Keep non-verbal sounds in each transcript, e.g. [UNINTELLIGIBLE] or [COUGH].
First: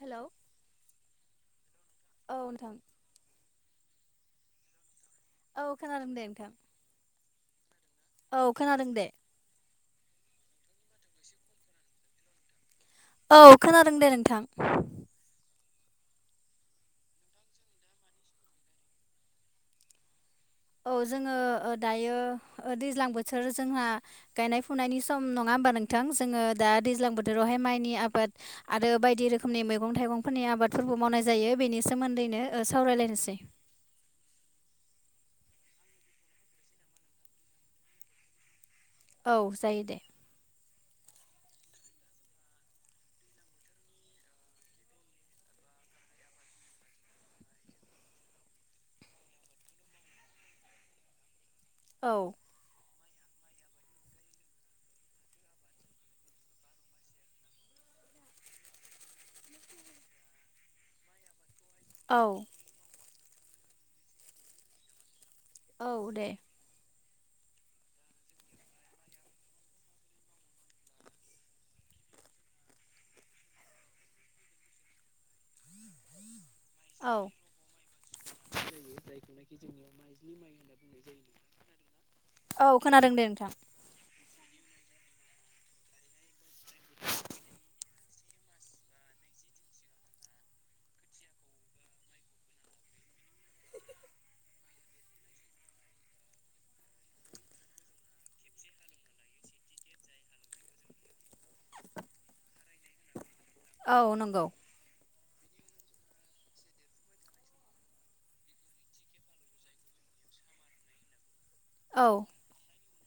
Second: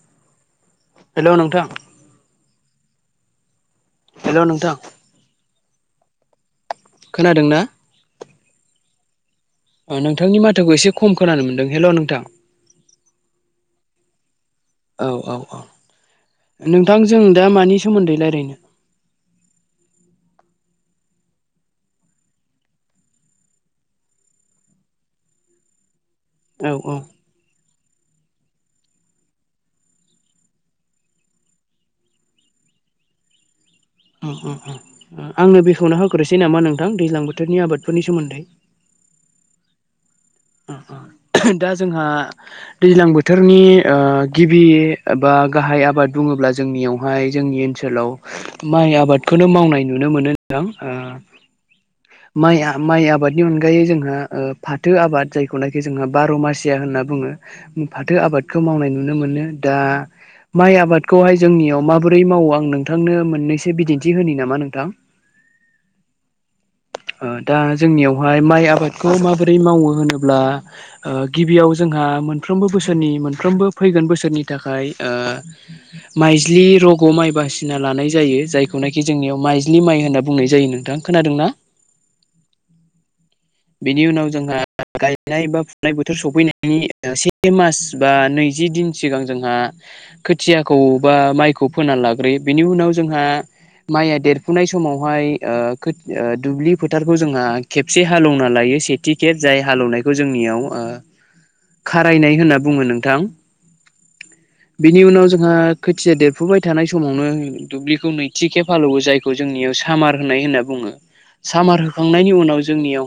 Hello हेल नोंथां औ नोंथां हेल नोंथां [UNINTELLIGIBLE] खालामदों नोंथां खोनादों ना? औ खोनादों दे नोंथांनि माथोखौ एसे खम खोनानो मोनदों हेल नोंथां औ खोनादों दे नोंथां औ औ औ नोंथांजों दा मानि सोमोन्दै रायजलायनो [INAUDIBLE] [UNINTELLIGIBLE] औ जोङो दायो दैज्लां बोथोर जोंहा गायनाय फुनायनि सम नङा होमबा नों थां जोङो औ दा औ दैज्लां बोथोरावहाय माइनि आ आबाद आरो बायदि रोखोमनि मैगं थाइगंफोरनि आबादफोरबो मावनाय जायो बेनि सोमोन्दैनो सावरायलायनाय एसेै ओ ओ आंनो बेखेवना होोग्रोसै नामा नोंथां दैज्लां बोथोरनि आबादफोरनि सोमोन्दै औ जायो दे अ अ दा जोंहा दैज्लां बोथोरनि गिबि बा गाहाय आबाद बुङो होनोब्ला जोंनियावहाय जोंनि ओनसोलाव माइ आबादखौनो मावनाय नुनो मोनोां औ माइ माइ आबादनि अनगायै जोंहा फाथो आबाद जायखौनाखि जोंहा बार मासिया होनना बुङो फाथो आबादखौ मावनाय नुनो मोनो दा माइ आबादखौहाय जोंनियाव औ माबोरै मावो आं नोंथांनो मोननैसो बिदिन्थि होनो नामा नोंथां औ दे दा जोंनियावहाय माइ आबादखौ माबोरै मावो होनोब्ला अब्ला गिबियाव जोंहा मोनफ्रोमबो बोसोरनि मोनफ्रोमबो फैगोन बोसोरनि थाखाय [UNINTELLIGIBLE] [INAUDIBLE] मज्लि रग औ माइ बासिना लानाय जायो जायखौनाखि जोंनियाव माइज्लि माइ होनना बुंनाय जायो नोंथांा खोनादोंनाा बा औ खोनादोंदे नोंथां बेनि उनाव जोंहा गायनाय बा फुनाय बोथोर सफैनायनि से मास बा नैजि दिन सिगां जोंहा खोथियाखौ बा माइखौ फोना लाग्रोयो बेनि उनाव जोंहा माइया देरफुनाय समावहाय दुब्लि फोथारखौ जोंहा खेबसे हालौवना लायो सेथि खेब जाय हालेवनायखौ जोंनियाव खारायनाय होनना बुङो नोंथां औ नंगौ बिनि उनाव जोंहा खोथिया देरफुबाय थानाय समावनो दुब्लिखौ नैथि खे फालौवो जायखौ जोंनियाव सामार होनाय होनना बुङो सामार औ होखांनायनि उनाव जोंनियाव ओ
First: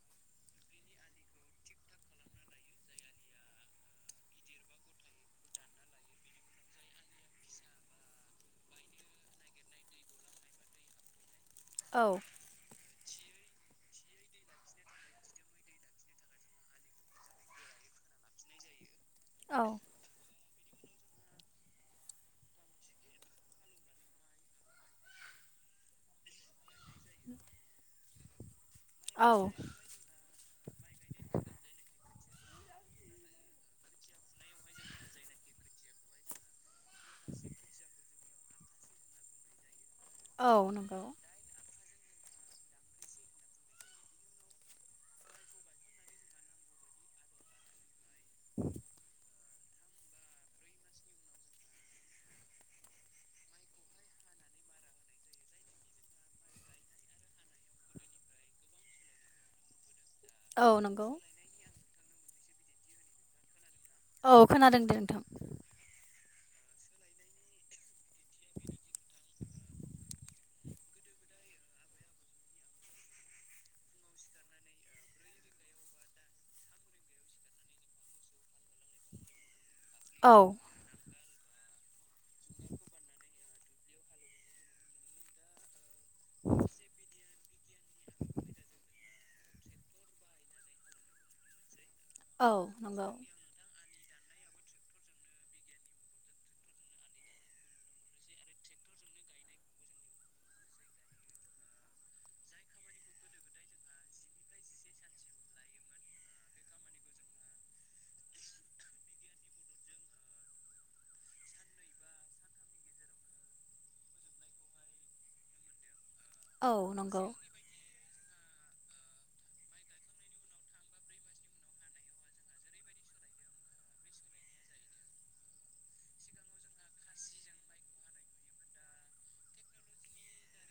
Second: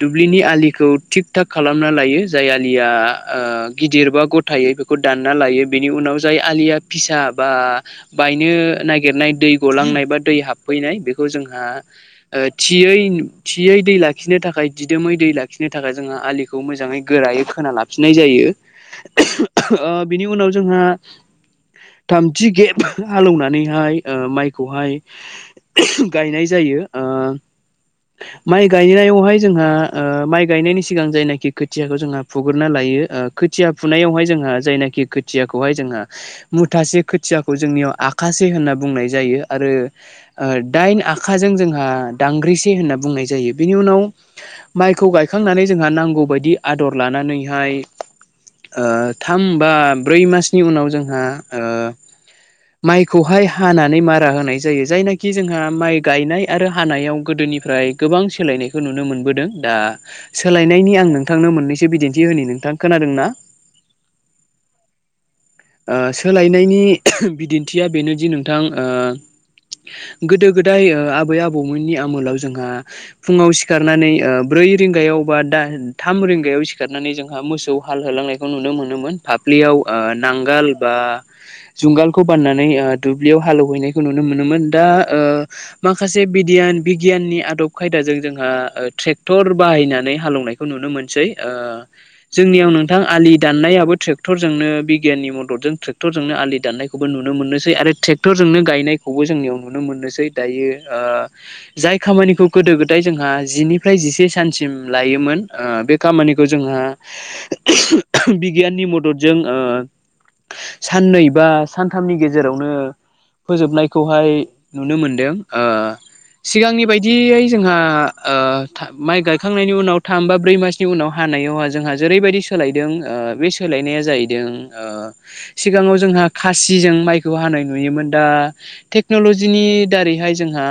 दुब्लिनि आखौ थि थ खालाम लायो जाय आलिया गिदिर बा गथायै बेखौ दानना लायो बेनि उनाव जाय आलिया फिसा बा बायनो नागिरनाय दै गलांनाय बा दै हाबफैनाय बेखौ जोंहा औ थियै थियै दै लाखिनो थाखाय दिदोमै दै लाखिनो थाखाय जोंहा आलिखौ मोजाङै गोरायै खोना लाफिननाय जायो ओ औ बिनि उनाव जोंहा थामथि गेब हालौवनानैहाय माइखौहाय गायनाय जायो ओ माइ गायनायावहाय जोंहा माइ गायनायनि सिगां जायनाखि खोथियाखौ जोंहा फुग्रना लायो खोथिया फुनायावहाय जोंहा जायनाखि खथियाखौ हाय जोंहा मुथासे खोथियाखौ जोंनियाव आखासे होनना बुंनाय जायो आरो औ दाइन नंगौ आखाजों जोंहा दांग्रिसे होनना बुंनाय जायो बेनि उनाव माइखौ गायखांनानै जोंहा नांगौबायायदि आदर लानानैहाय थाम बा ब्रै मासनि उनाव जोंहा माइखौहाय हानानै मारा होनाय जायो जायनाखि जोंहा माइ गायनाय आरो हानायाव गोदोनिफ्राय गोबां सोलायनायखौ नुनो मोनबोदों दा औ सोलायनायनि आं नंगौ नोंथांनो मोननैस एसे बिदिन्थि होनो नोंथां खोनादों ना औ खोनादों दे नोंथां ओ सोलायनायनि बिदिन्थिया बेनोदि नोंथां गोदो गोदाय आबै आबौमोननि आमोलाव जोंहा फुङाव सिखारनानै ब्रै ब्रै रिंगायाव बा द थाम रिंगायाव सिखारनानै जोंहा मोसौ हाल होलांनायखौ नुनो मोनोमोन फाफ्लियाव औ नांगाल बा जुंगालखौ बान्नानै दुब्लियाव हालेवहैनायखौ नुनो मोनोमोन दा माखासे बिगियाननि आदब खायदाजों जोंहा ट्रेक्टर बाहायनानै हालेवनायखौ नुनो मोनसै औ जोंनियाव नोंथां नंगौ आ दनाय ट्क्टनो बिगियाननि मददजों ट्रेक्टरजोंनो आलि दाननायखौबो नुनो मोनसै आरो ट्रेक्टरजोंनो गायनायखौबो जोंनियाव नुनो मोनो दायो जाय खामानिखौ गोदो गोदाय जोंहा जि निफ्राय जिसे सानसिम थायोमोन बे खामानिखौ जोंहा बिगियाननि मददजों साननै बा सानथामनि गेजेरावनो फोजोबनायखौहाय नुनो मोनदों औ सिगांनि नंगौ बायदियै जोंहा माइ गायखांनायनि उनाव थाम बा ब्रै मासनि उनाव हानायावहा जोंहा जेरैबायदि सोलायदों बे सोलायनाया जाहैदों सिगाङाव जोंहा खासिजों माइखौ हानाय नुयोमोन दा टेक्न'लजिनि दारैहाय जोंहा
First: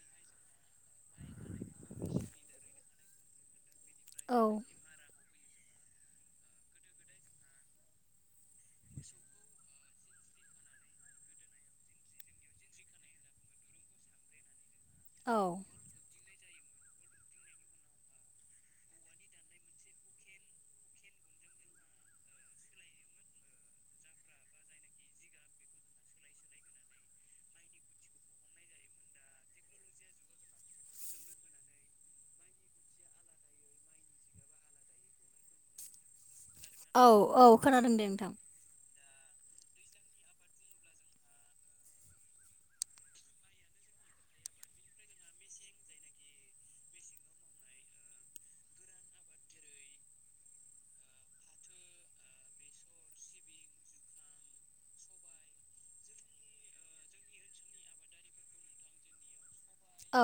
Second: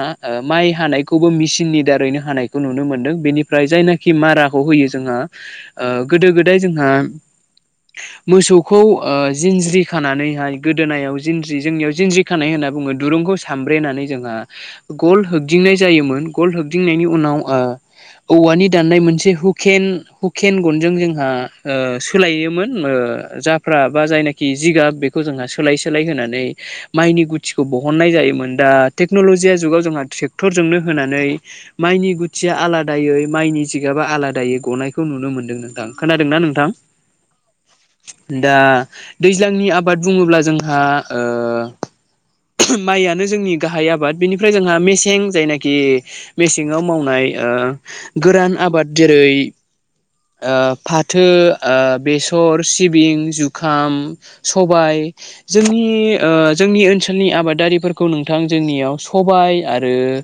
माइ हानायखौबो मिचिननि दारैनो हानायखौ नुनो मोनदों बेनिफ्राय जायनाखि औ माराखौ होयो जोंहा गोदो गोदाय जोंहा मोसौ खौ जिनज्रि खानानैहाय गोदोनायाव जिनज्रि जोंनियाव जिंनज्रि खानाय होनना बुङो दुरुंखौ साम ब्रेनानै जोंहा गल औ होगदिंनाय जायोमोन गल होबदिंनायनि उनाव औवानि दाननाय मोनसे हुकेन हुकेन गनजों जोंहा सोलायोमोन फ्रा बा जायनाखि जिगाब बेखौ जोंहा सोलाय सोलाय होनानै माइनि गुथिखौ बहननाय जायोमोन दा टेकनलजि जुगाव जोंहा ट्रेक्टर जनो होनानै माइनि गुथिया आलादायै मनि जिगाबा आलादायै गनायखौ नुनो मोनदों नोंथां खोनादों नों औ औ खोनादों दे नोंथां दा दैज्लांनि आबाद बुङोब्ला जोंहा माइयानो जोंनि गाहाय आबाद बेनिफ्राय जोंहा मेसें जायनाखि मेसेंआव मावनाय गोरान आबाद जेरै फाथो बेसर सि जुखाम सबाइ जोंनि ओनसोलनि आबादारि नोंथां जोंनि सबाइ आरो औ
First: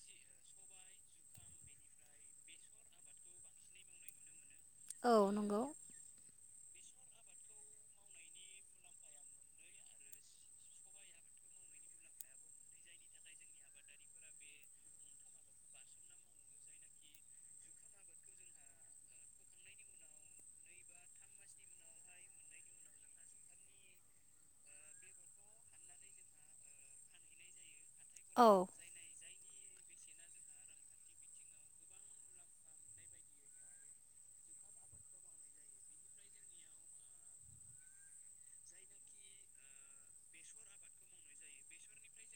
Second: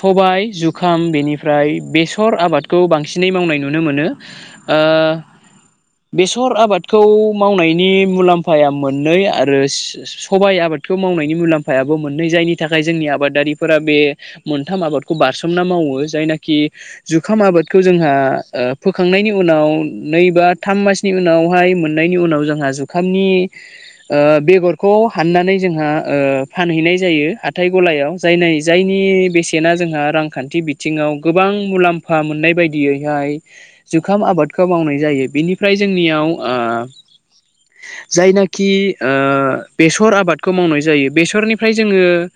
सबायाइ जुखाम बेनिफ्राय बेसर आबादखौ बांसिनै मावनाय नुनो मोनो औ नंगौ [INAUDIBLE] [INAUDIBLE] बेसर आबादखौ मावनायनि मुलाम्फाया मोननै आरो सबाय आबादखौ मावनायनि मुलाम्फायाबो मोननै जायनि थाखाय जोंनि आबादारिफोरा बे मोनथाम आबादखौ बारसोमना मावो जायना थाखाय जुखाम आबादखौ जोंहा फोखांनायनि उनाव नै बा थाम मास नि उनावहाय मोननायनि उनाव जोंहा जुखामनि बेगरखौ हाननानै जोंहा फानहैनाय जायो हाथाय गलायाव जाय औ जायनि बेसे ना जोंहा रांखान्थि बिथिङाव गोबां मुलाम्फा मोननाय बायदियैहाय जुखाम आबाद खौ मावनाय जायो बेनिफ्राय जोंनियाव जायनाखि बेसर आबादखौ मावनाय जायो बेसरनिफ्राय जोङो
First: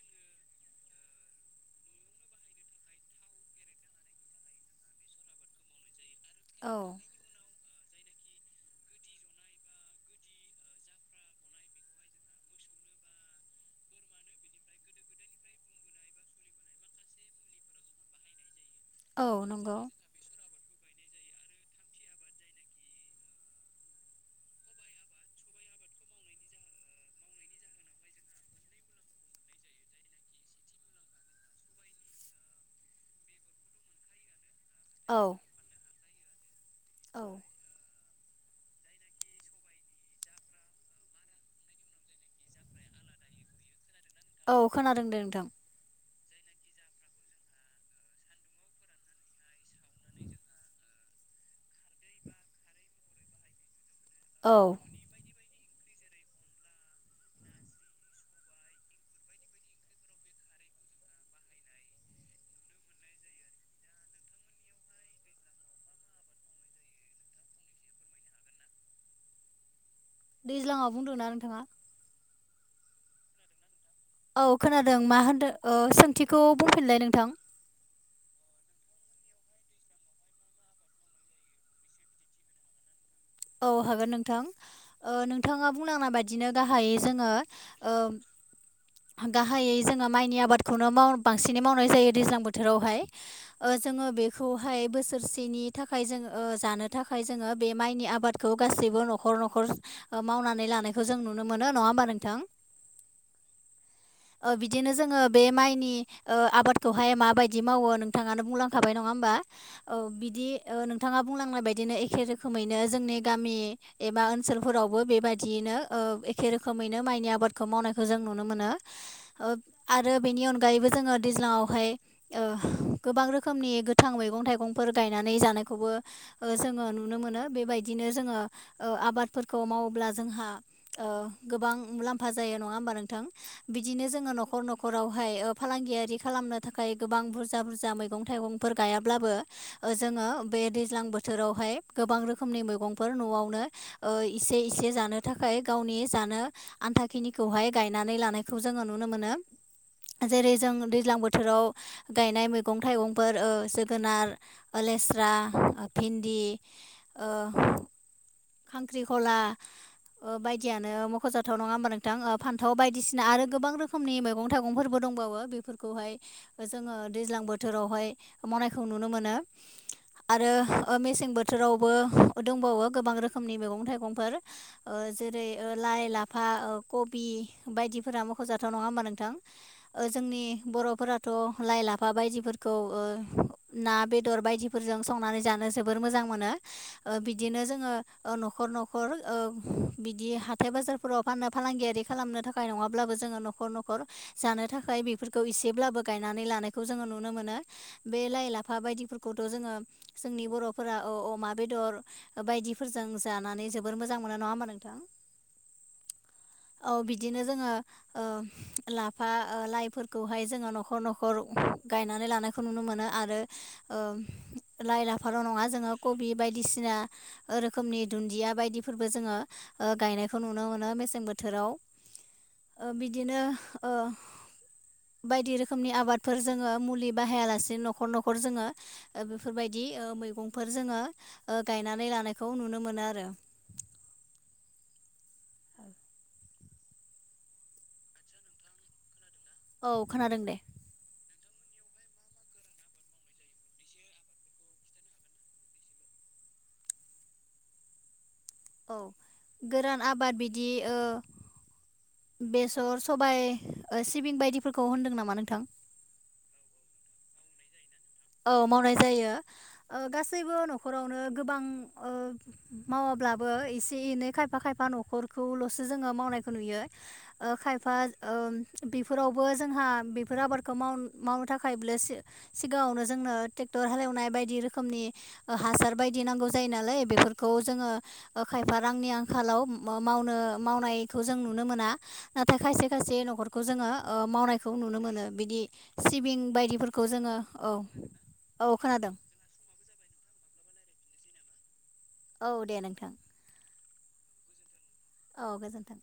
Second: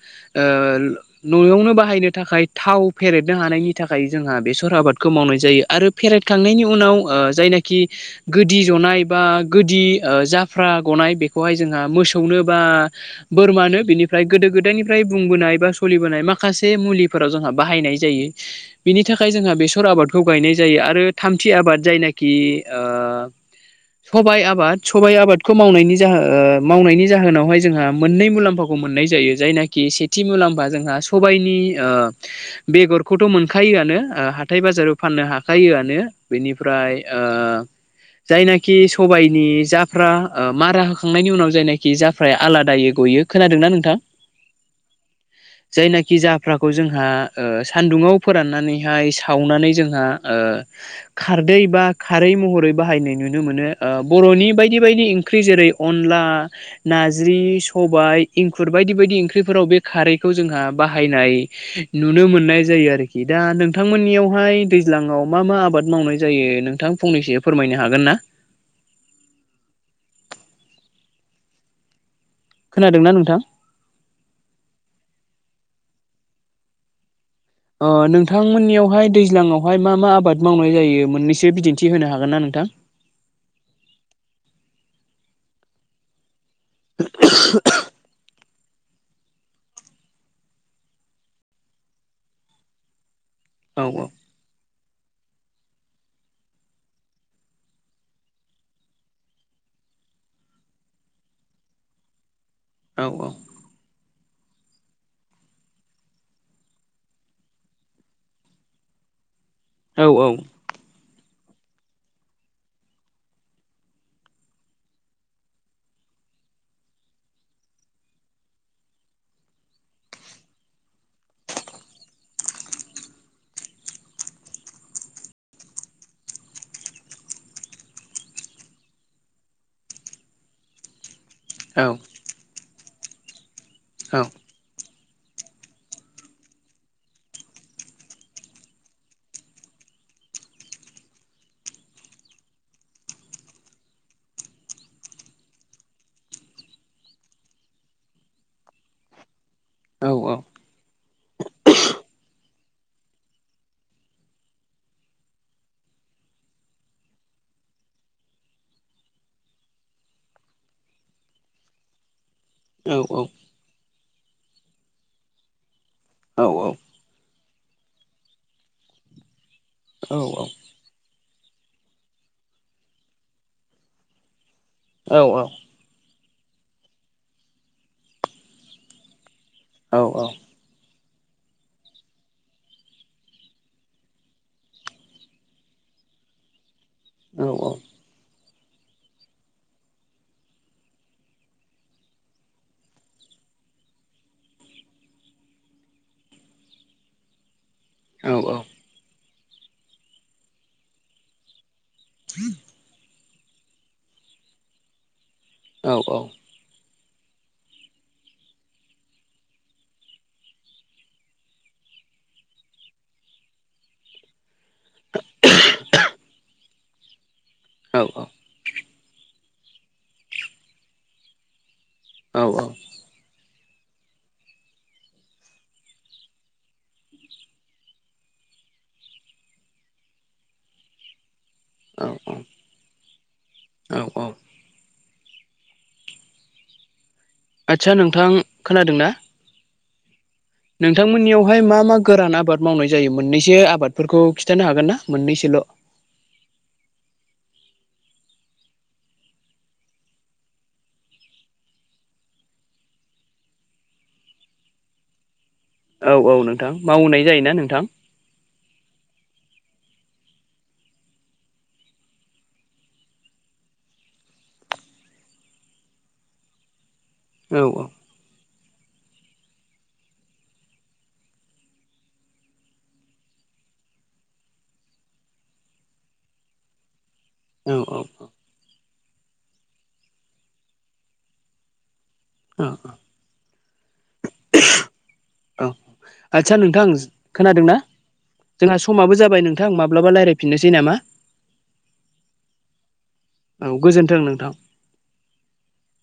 न'आवनो बाहायनो थाखाय थाव फेरेदनो हानायनि थाखाय जोंहा बेसर आबादखौ मावनाय जायो आरो फेरेबखांनायनि औ उनाव जायनाखि गोदि जनाय बा गोदि जाफ्रा गनाय बेखौहाय जोंहा मोसौनो बा बोरमानो बिनिफ्राय गोदो गोदायनिफ्राय बुंबोनाय बा सोलिबोनाय माखासे मुलिफोराव जोंहा बाहायनाय जायो बिनि औ थाखाय जोंहा नंगौ बेसर आबादखौ गायनाय जायो आरो थामथि आबाद जायनाखि ओआ थाब सबायाइ आबाद सबायाइ आबादखौ मावनायनि ओ जाहो जोहोनावहाय मावनायनि जाहोनावहाय जोंहा मोननै मुलाम्फाखौ मोनो मोननाय जायो जायनोको सेथि मुलाम्फा जोंहा सबायनि बेगरखौथ मोनखायो हाथाय बाजाराव औ फाननो हाखायोआनो बेनिफ्राय औ ओ जायनाखि सबायनि जाफ्रा मारा होखांनायनि उनाव जायनोखि जाफाया आलादायै गयो खोनादोंना नोंथां औ खोनादों दे नोंथां खि जाफ्राखौ जोंहा ओ सान्दुुंाव फोराननानैहाय सावनानै जोंहा ओ खारदै बा खारै महरै बाहायनाय नुनो मोनो ओ बर' नि औ बायदि बायदि ओंख्रि जेरै अनला नारजि सबाय ओंख्रि बायदि बायदि ओंख्रिफोराव बे खारैखौ जोंहा बाहायनाय नुनो मोननाय जायो आरोखि दा नोंथांमोननियावहाय दैज्लायाव मा मा आबाद मावनाय जायो नोंथां फंनैसो फोरमायनो हागोन ना? दैज्लाङाव बुंदों ना नोंथाङा खोनादोंना नोंथां औ खोनादों मा होनदों ओ सोंथिखौ बुंफिनलाय नोंथां ओ नोंथांमोननियावहाय दैज्लाङावहाय मा मा आबाद मावनाय जायो मोन्नैसो बिदिन्थि होनो हागोन ना नोंथां [INAUDIBLE] औ हागोन नोंथां ओ नोंथाङा बुंलांनाय बाय दिनो गाहायै जोङो ओम गाहायै जोङो माइनि आबादखौनो माव बांसिनै मावनाय जायो दैज्लां बोथोरावहाय ओ औ औ जोङो बेखौ हाय बोसोरसेनि थाखाय जों ओ जानो थाखाय जोङो बे माइनि आ बादखौ गासैबो नखर नखर मावनानै लानायखौ जों नुनो मोनो नङा होमबा नोंथां औ औ ओ बिदिनो जोङो बे माइनि ओ आबादखौहाय माबायदि मावो नोंथाङानो बुंलांखाबाय नङा होमबा। औ बिदि ओ नोंथाङा बुंलांनाय बायदिनो एखे रोखोमैनो जोंनि गामि एबा ओनसोलफोरावबो बेबायदियैनो ओ एखे रोखोमैनो माइनि आबादखौ मावनायखौ जों नुनो मोनो ओ आरो बेनि अनगायैबो जोङो दैज्लांयावहाय ओ गो बां रोखोमनि गोथां मैगं-थाइगंफोर गायनानै जानायखौबो जोङो नुनो मोनो ओ बेबायदि बिदिनो जोङो ओ आबादफोरखौ मावोब्ला जोंहा ओ गोबां औ मुलाम्फा जायो नङा होमबा नोंथां बिदिनो जोङो नखर न खरावहाय ओ फालांगियारि खालामनो थाखाय गोबां बुरजा बुरजा मैगं-थाइगंफोर गायाब्लाबो जोङो बे दैज्लां बोथोरावहाय गोबां रोखोमनि मै गंफोर न'आवनो इसे इसे जानो थाखाय गावनि जानो आन्थााखिनिखौहाय गाय गायनानौ लानायखौ जोंयो नुनो मोनो औ जेरै जों दैज्लां बोथोराव गायनाय मैगं-थाइगंफोर ओ जोगोनार लेस्रा-भेन्दि इ ओ खांख्रिखला ओ बायदियानो मख जाथाव नङा होमबा नोंथां ओ फान्थाव औ बायदिसिना आरो गोबां रोखोमनि मैगं थाइगंफोरबो दंबावो बेफोर औ [INAUDIBLE] औ आरो मेसें ओ बोथोरावबो दंबावो गोबां रोखोमनि मैगं-थाइगंफोर ओ औ औ जेरै औ लाइ, लाफा, कबि बायदिफोरा मख जाथाव नङा होमबा नोंथां। ओ जोंनि बर' फोरा थ' लाइ, लाफा बायदिफोरखौ ओ ना बेदर बायदिफोरजों संनानै जानो जोबोर मोजां थां मोना बिदिनो जोङो नखर नखर ओ बिदि हाथाय बाजारफोराव फाननो फालांगियारि खालामनो थाखाय नङाब्लाबो जों जोङो नखर नखर जानो थाखाय बेफोरखौ एसेब्लाबो गायनानै लानायखौ जोङो नुनो मोनो। बे लाइ, लाफा बायदिफोरखौथ जोङो जोंनि बर'फोरा अ-अ-अमा बेदर। बायदिफोरजों जानानै जोबोर मोजां मोनो नङा होमबा नोंथां औ औ औ बिदिनो जोङो ओ लाफा ओ लाइफोरखौहाय जोङो न'खर न'खर गायनानै लानायखौ नुनो मोनो आरो ओ लाइ लाफाल' नङा जोङो कबि बायदिसिना रोखोमनि दुन्दिया बायदि फोरबो जोङो ओ गायनायखौ नुनो मोनो मेसें बोथोराव ओ बिदिनो ओ [INAUDIBLE] बायदि रोखोमनि आबादफोर जोङो मुलि बाहायालासेनो न'खर न'खर जोङो बेफोरबायदि नि ओ मैगंफोर जोङो ओ गायनानै लानायखौ नुनो मोनो आरो आदसा नोंथां खोनादों ना औ खोनादों दे नोंथांमोननियावहाय मा मा गोरान आबाद मावनाय जायो मोननैसो आबादफोरखौ खिन्थानो हागोन ना मोननैसो हेल' औ गोरान आबाद बिदि ओ बेसर, सबाय ओ सिबिं बायदिफोरखौ होनदों नामा नोंथां औ- औ नोंथां मावनाय जायोना नोंथां मावनाय जायो गासैबो न'खरावनो गोबां मावाब्लाबो एसे -एनै खायफा खायफा न'खरखौल'सो जोङो मावनायखौ नुयो ओ खायफा ओ बेफोरावबो जोंहा बेफोर आबादखौ माव मावनो थाखाय सिगाङावनो जोंनो ट्रेक्टर हालेवनाय बायदि रोखोमनि हासार बायदि नांगौ जायो नालाय बे खौ जोङो औ-औ-औ-औ-औ-औ ओ खायफा रांनि आंखालाव मावनो मावनायखौ जों नुनो मोना नाथाय खायसे खायसे न'खरखौ जोङो ओ मावनायखौ नुनो मोनो बिदि सिबिं आदसा नोंथां बायदिफोरखौ खौ जोङो खोनादोंना औ औ जोंहा खोनादों समाबो जाबाय नोंथां माब्लाबा रायज्लायफिननोसै नामा औ दे नोंथां औ गोजोन्थों नोंथां औ गोजोन्थों